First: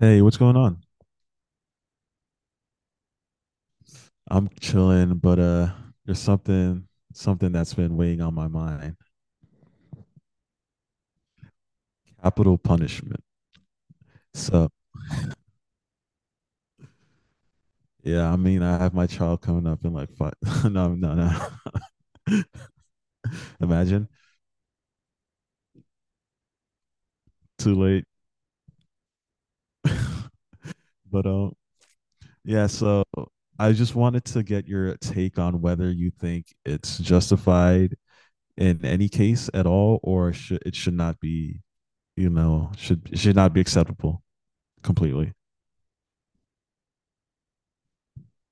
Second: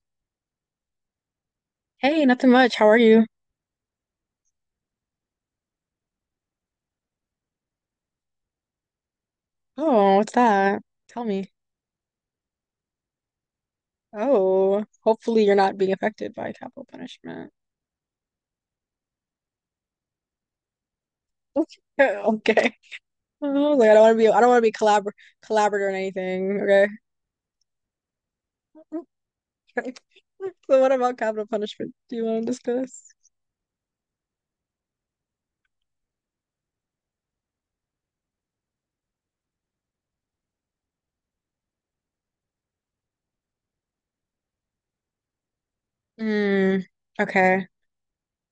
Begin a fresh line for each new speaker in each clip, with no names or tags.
Hey, what's going on?
Hey, nothing much. How are you?
I'm chilling, but there's something that's been weighing on my mind.
Oh, what's that? Tell me.
Capital punishment. So
Oh, hopefully you're not being affected by capital punishment.
yeah, I mean I have my child coming up in like five no.
Okay. I was like,
Imagine.
I don't want to be collaborator in anything. Okay.
Too late.
Okay. So what about
But
capital
um
punishment? Do you want to
yeah, so
discuss?
I just wanted to get your take on whether you think it's justified in any case at all or should not be, should not be acceptable completely.
Hmm. Okay.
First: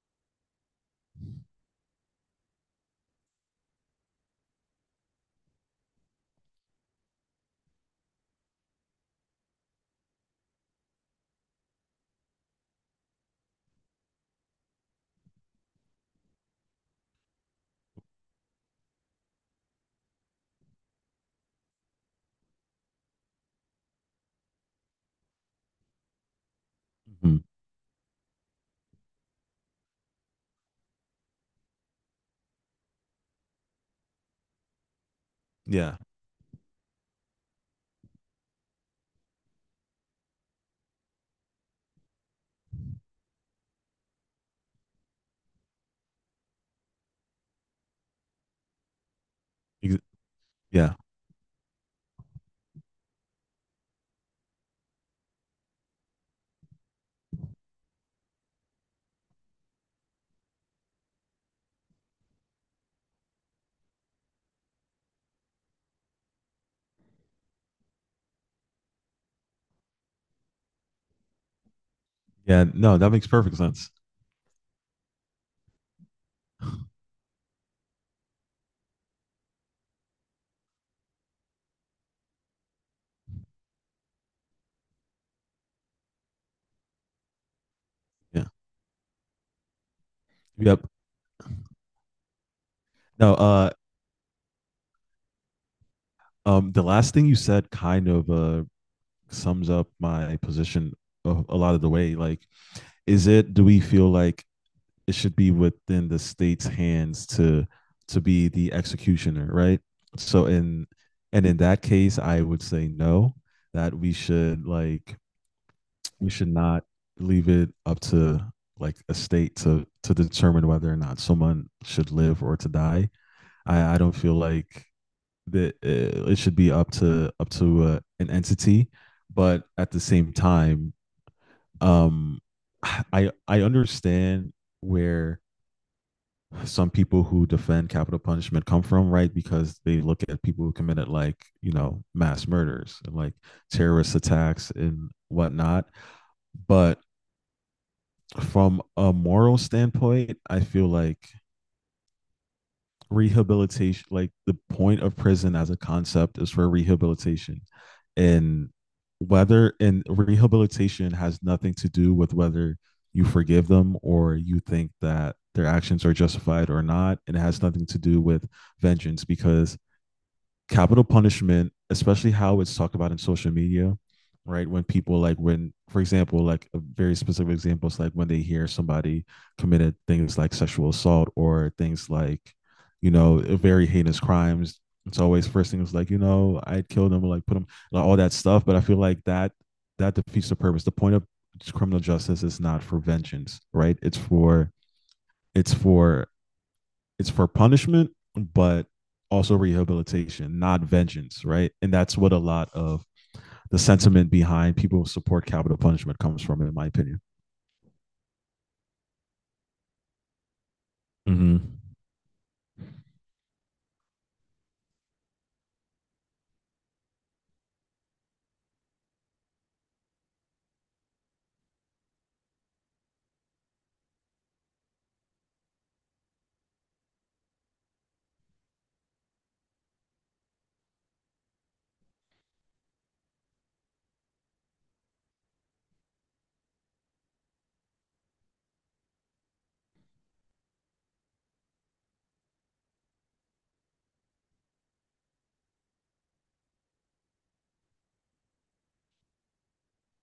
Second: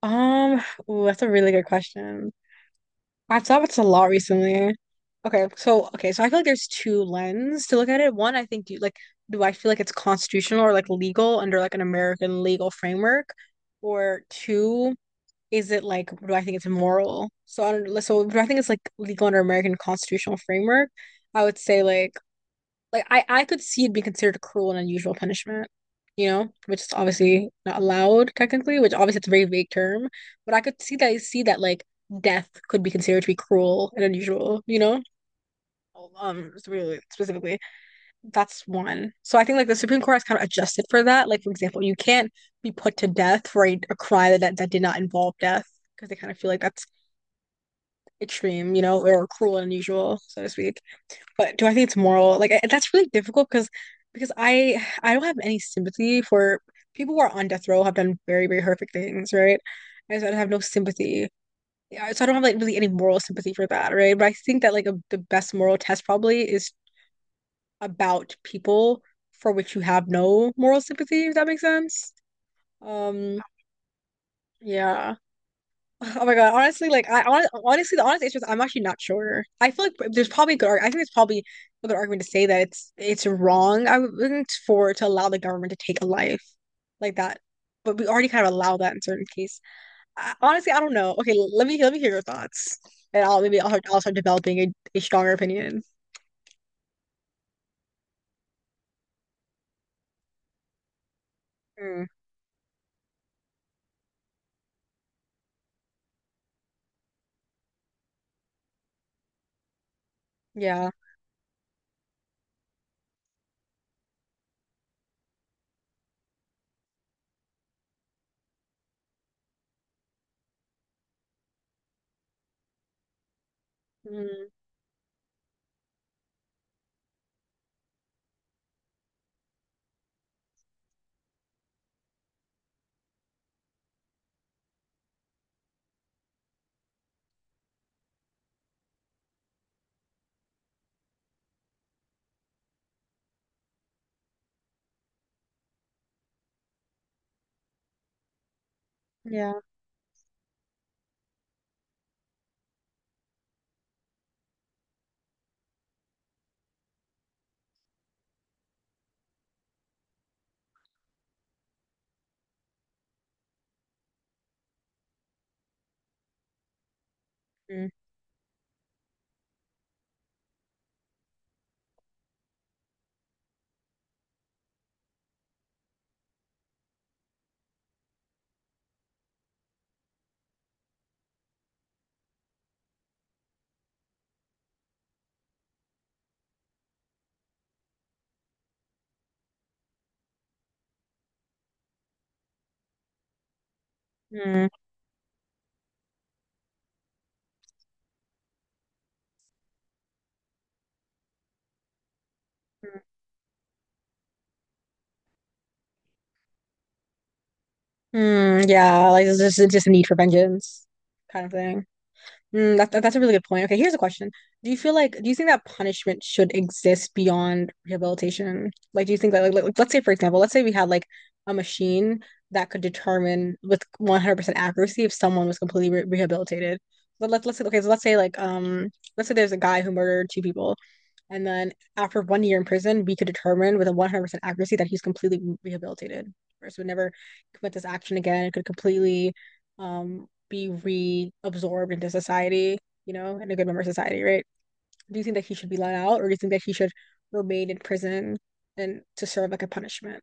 Um. Ooh, that's a really good question. I've thought about this a lot recently. Okay, so I feel like there's two lens to look at it. One, I think do like do I feel like it's constitutional or like legal under like an American legal framework? Or two, is it like do I think it's moral? So I don't so do I think it's like legal under American constitutional framework? I would say like I could see it being considered a cruel and unusual punishment, you know, which is
Mhm.
obviously not allowed technically, which obviously it's a very vague term, but I see that like death could be considered to be cruel and unusual, you know?
Yeah.
Really specifically, that's one. So I think like the Supreme Court has kind of adjusted for that. Like for example, you can't be put to death for a crime that did not involve death because they kind of feel like that's extreme, you know, or cruel and
Ex-
unusual, so to speak.
Yeah.
But do I think it's moral? Like I, that's really difficult because I don't have any sympathy for people who are on death row, have done very very horrific things, right? And so I have no sympathy. Yeah, so I don't have like really any moral sympathy for that, right? But I think that the best moral test probably is about people for which you have no moral sympathy, if that makes sense.
Yeah, no, that makes
Um,
perfect sense.
yeah. Oh my God. Honestly, like I hon honestly the honest answer is I'm actually not sure. I think there's probably a good argument to say that it's wrong, I wouldn't for to allow the government to take a life like that. But we already
Yeah.
kind of allow that in certain cases. I, honestly, I
Yep.
don't know. Okay, let me hear your thoughts. And
No,
I'll start developing a stronger opinion.
The last thing you said kind of sums up my position a lot of the
Mm,
way. Like, is it do we feel like it should be within the state's hands to be the executioner, right? So in
yeah.
in that case, I would say no, that we should not leave it up to like a state to determine whether or not someone should live or to die. I don't feel
Mm,
like that it should be up to an entity, but at the same time, um, I understand where some people who defend capital punishment come from, right? Because they look at people who committed like, you know, mass murders and like terrorist attacks and whatnot. But from a
yeah.
moral standpoint, I feel like rehabilitation like the point of prison as a concept is for rehabilitation and whether and rehabilitation has nothing to do with whether you forgive them or you think that their actions are justified or not, and it has nothing
Mm,
to do with vengeance. Because capital punishment, especially how it's talked about in social media, right? When people like when, for example, like a very specific example is like when they hear somebody committed things like sexual assault or things like, you know, very heinous crimes. It's always first thing is like, you know, I'd kill them or like put them like all that stuff. But I feel like that defeats the purpose. The point of criminal justice is not for vengeance, right? It's
mm,
for it's for it's for punishment, but also rehabilitation, not vengeance, right? And that's what a lot
mm,
of the sentiment behind people who support capital punishment comes from, in my opinion.
mm, yeah. Like there's just a need for vengeance kind of thing.
Mm-hmm.
Mm, that's a really good point. Okay, here's a question. Do you think that punishment should exist beyond rehabilitation? Like, do you think that, let's say, for example, let's say we had like a machine that could determine with 100% accuracy if someone was completely re rehabilitated. But let's say, okay, so let's say let's say there's a guy who murdered two people, and then after 1 year in prison, we could determine with a 100% accuracy that he's completely rehabilitated. First, would never commit this action again. It could completely be reabsorbed into society, you know, and a good member of society, right? Do you think that he should be let out or do you think that he should remain in prison and to serve like a punishment?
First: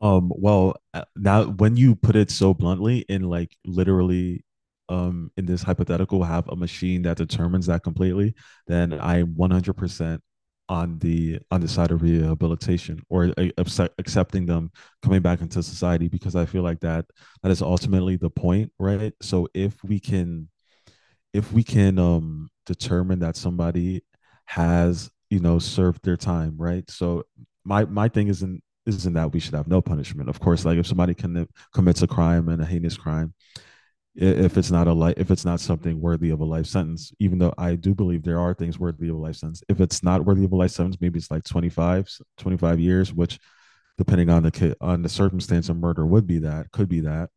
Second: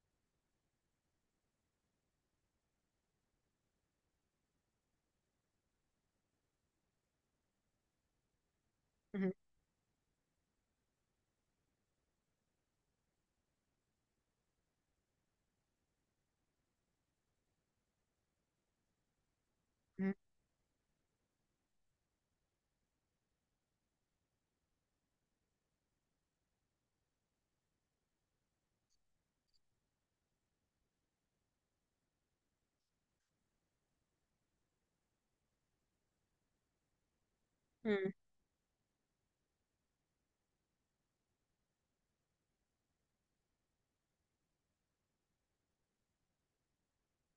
Now when you put it so bluntly, in like literally, in this hypothetical, have a machine that determines that completely, then
Mm-hmm.
I'm 100% on the side of rehabilitation or accepting them coming back into society because I feel like that is ultimately the point, right? So if we can determine that somebody has, you know, served their time, right? So my thing isn't that we should have no punishment. Of course, like if somebody can commits a crime and a heinous crime, if it's not something worthy of a life sentence, even though I do
Mm-hmm.
believe there are things worthy of a life sentence, if it's not worthy of a life sentence, maybe it's like 25 years, which depending on the on the circumstance of murder would be, that could be that.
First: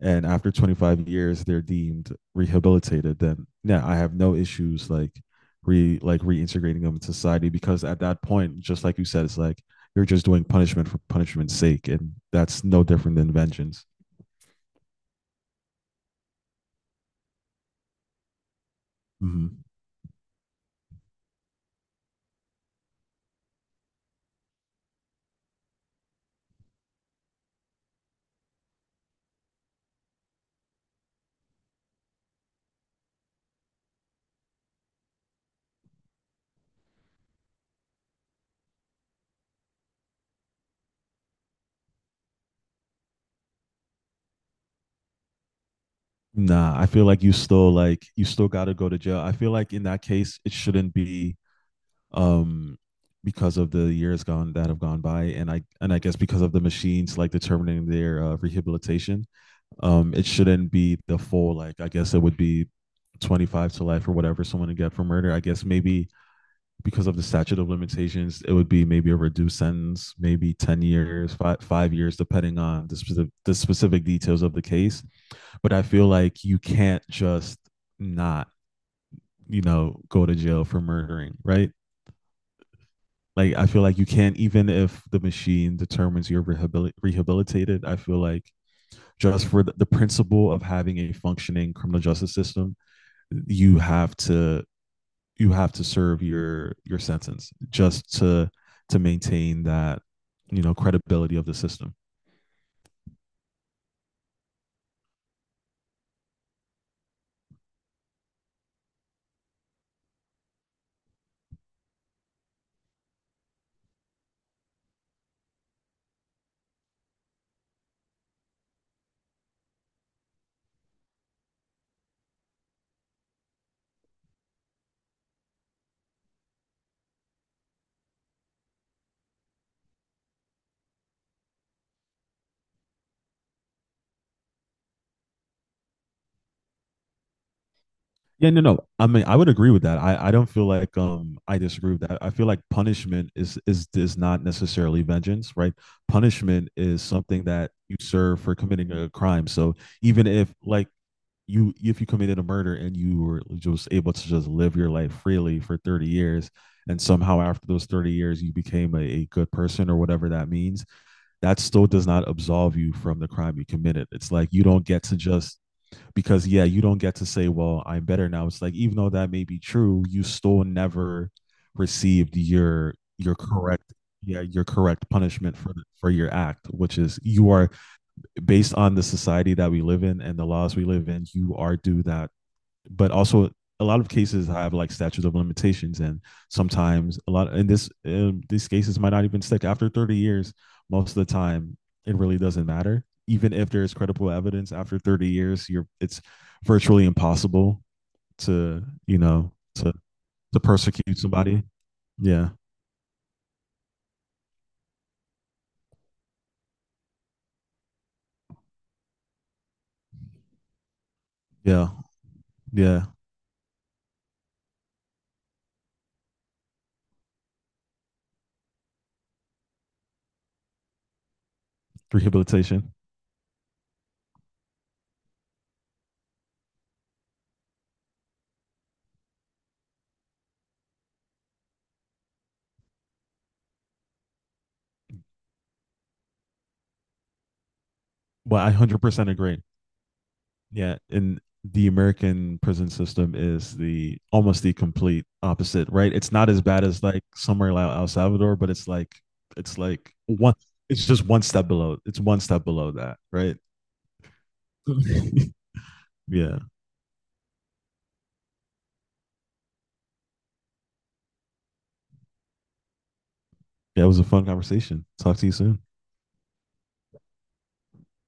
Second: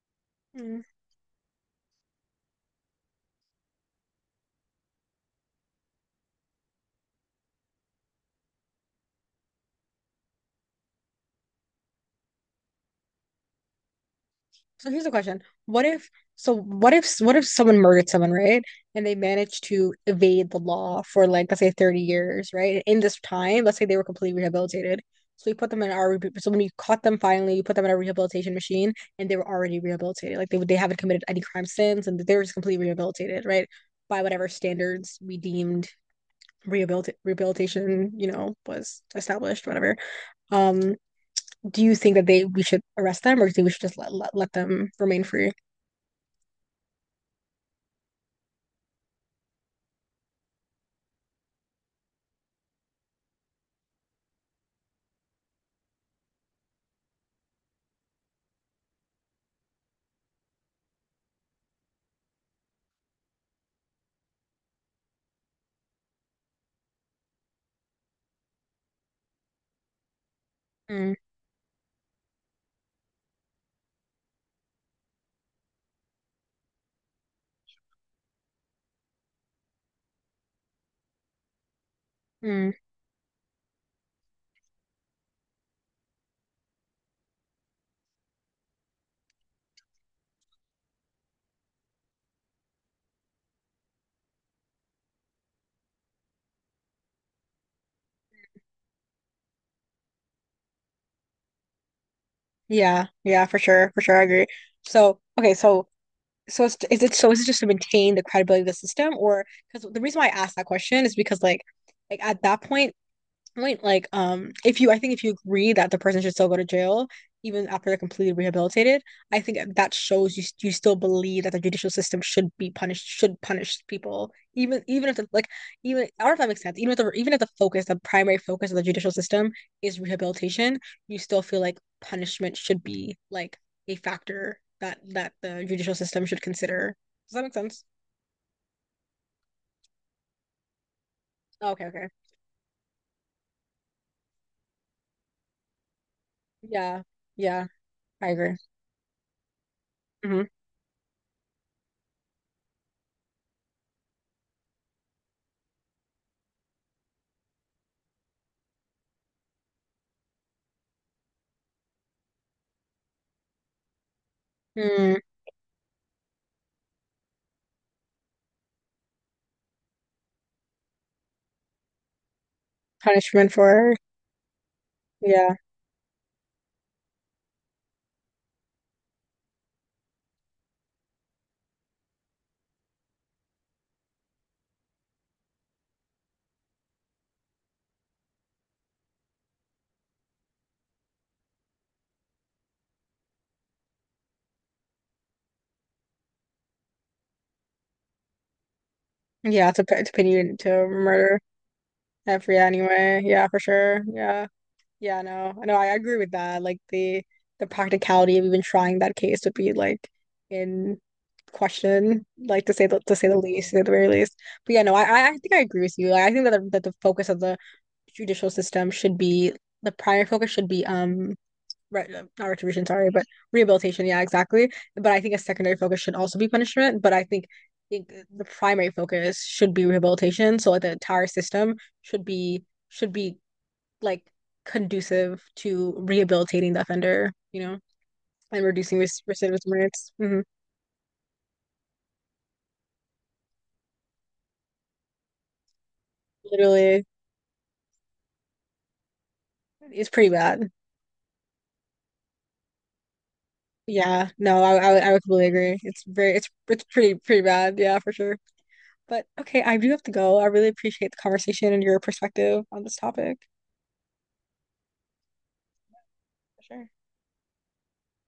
And after
Mm-hmm.
25 years they're deemed rehabilitated, then yeah, I have no issues like re like reintegrating them in society, because at that point, just like you said, it's like you're just doing punishment for punishment's sake, and that's no different than vengeance.
So here's the question. What if so what if someone murdered someone, right? And they
Mm-hmm.
managed to evade the law for like let's say 30 years, right? In this time, let's say they were completely rehabilitated. So when you caught them finally, you put them in a rehabilitation machine and they were already rehabilitated. Like they haven't committed any crime since, and they were just completely rehabilitated, right? By whatever standards we deemed rehabilitation, you know, was established, whatever. Um, do you think that they we should arrest them or do you think we should just let them remain free?
Nah, I feel like you still you still got to go to jail. I feel like in that case it shouldn't be um because of the years gone that have gone by, and I guess because of the machines like determining their rehabilitation, it shouldn't be the full, like I guess it would be 25 to life or whatever someone to get for murder, I guess maybe because of the statute of limitations it would be maybe a reduced sentence, maybe 10
Mm,
years, 5 years, depending on the specific details of the case. But I feel like you can't just not, you know, go to jail for murdering, right?
mm.
Like I feel like you can't, even if the machine determines you're rehabilitated, I feel like just for the principle of having a functioning criminal justice system, you have to serve your sentence, just to maintain that, you know, credibility of the system.
Yeah, yeah, for sure, I agree. So, okay, is it, so is it just to maintain the credibility of the system, or because the reason why I asked that question is because at that point, like if you, I think if you agree that the person should still go to jail even after they're completely rehabilitated, I think that shows you you still believe that the judicial system should be punished, should punish people, even even if the like even I don't know if that makes sense. Even if the focus, the primary focus of the judicial system is rehabilitation, you still feel like punishment should be like a factor that the judicial system should consider. Does that make sense?
Yeah no no, I mean I would agree with that. I don't feel like I
Oh, okay,
disagree with
okay.
that. I feel like punishment is is not necessarily vengeance, right? Punishment
Yeah,
is something
yeah,
that you
I
serve for
agree.
committing a crime. So even
Mm-hmm.
if like you, if you committed a murder and you were just able to just live your life freely for 30 years, and somehow after those 30 years you became a good person or whatever that means, that still does not absolve you from the crime you committed. It's like you don't get
Mm,
to just, because yeah, you don't get to say well I'm better now. It's like even though that may be true, you still never received your
punishment
correct,
for
yeah, your correct
yeah.
punishment for your act, which is you are, based on the society that we live in and the laws we live in, you are due that. But also a lot of cases have like statutes of limitations, and sometimes a lot in this these cases might not even stick after 30 years. Most of the time it really doesn't matter. Even if there's credible evidence after 30 years, you're, it's virtually impossible to, you know,
Yeah, to
to
put to pin you into
persecute
murder
somebody. Yeah.
every anyway. Yeah, for sure. Yeah. Yeah, no. No, I agree with that. Like the practicality of even trying that case would be like in
Yeah.
question, like
Yeah,
to say the least, at the very least. But yeah, no, I think I agree with you. Like, I think that the focus of the judicial system should be, the primary focus should be, re- not
rehabilitation.
retribution, sorry, but rehabilitation. Yeah, exactly. But I think a secondary focus should also be punishment. Think the primary focus should be rehabilitation. So like the entire system should be should be like conducive to rehabilitating the offender, you know,
Well,
and
I
reducing
100% agree.
recidivism rates. Hmm.
Yeah, and the American prison system is the almost the complete opposite, right? It's not as bad as
Literally,
like somewhere like El Salvador, but it's
it's
like
pretty
one
bad.
it's just one step below. It's one step below that, right?
Yeah, no, I, I would completely agree. It's very
Yeah.
it's pretty pretty bad. Yeah, for sure. But okay, I do have to go. I really appreciate the conversation and your perspective on this topic.
Yeah, it was a fun conversation. Talk to you soon.
For sure.